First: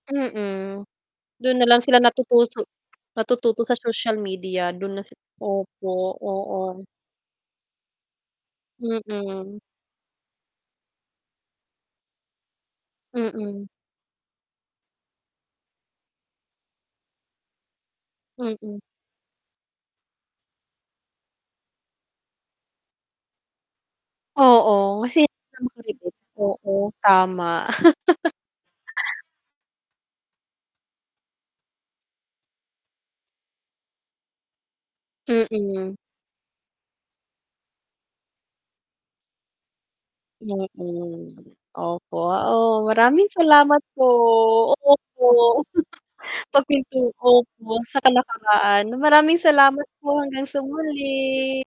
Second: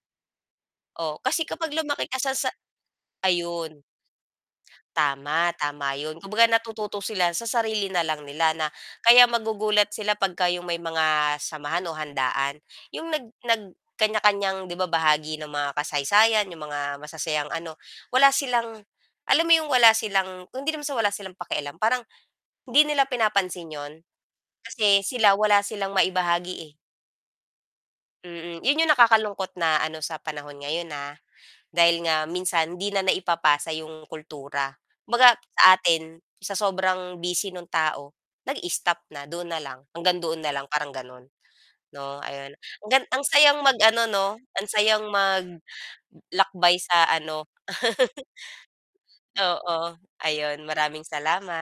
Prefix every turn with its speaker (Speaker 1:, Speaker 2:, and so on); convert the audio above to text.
Speaker 1: Mm.
Speaker 2: Oh, kasi
Speaker 1: Dun na
Speaker 2: kapag
Speaker 1: lang sila
Speaker 2: lumaki ka sa sa
Speaker 1: natutuso natututo sa
Speaker 2: ayun.
Speaker 1: social media, dun na sa
Speaker 2: Tama, tama
Speaker 1: opo,
Speaker 2: 'yon. Kumbaga
Speaker 1: oo.
Speaker 2: natututo sila sa sarili na lang nila na, kaya
Speaker 1: Mm.
Speaker 2: magugulat sila 'pagka 'yong may mga samahan o handaan, 'yong nag nag
Speaker 1: Mm.
Speaker 2: kanya-kanyang 'di ba bahagi ng mga kasaysayan, 'yong mga masasayang ano, wala
Speaker 1: Mm.
Speaker 2: silang alam mo 'yong wala silang hindi naman sa wala silang pakialam parang, hindi nila pinapansin 'yon. Kasi,
Speaker 1: Oo,
Speaker 2: sila wala silang
Speaker 1: [unintelligible]
Speaker 2: maibahagi, eh.
Speaker 1: Oo, tama.
Speaker 2: Mm, 'yon 'yong nakakalungkot na ano sa panahon ngayon, ah. Dahil nga minsan 'di na naipapasa 'yong kultura. Kumbaga, sa
Speaker 1: Mm.
Speaker 2: atin, sa sobrang busy no'ng tao, nag-stop na, doon na lang, hanggang doon na lang, parang gano'n,
Speaker 1: Mm, opo.
Speaker 2: 'no ayun.
Speaker 1: Oo,
Speaker 2: Ang gan ang
Speaker 1: maraming
Speaker 2: sayang
Speaker 1: salamat
Speaker 2: mag-ano
Speaker 1: po,
Speaker 2: 'no, ang sayang
Speaker 1: opo.
Speaker 2: mag
Speaker 1: Pag
Speaker 2: lakbay sa
Speaker 1: pinto
Speaker 2: ano.
Speaker 1: opo sa talakaraan. Maraming salamat
Speaker 2: Oo.
Speaker 1: po, hanggang sa
Speaker 2: Ayun, maraming
Speaker 1: muli.
Speaker 2: salamat.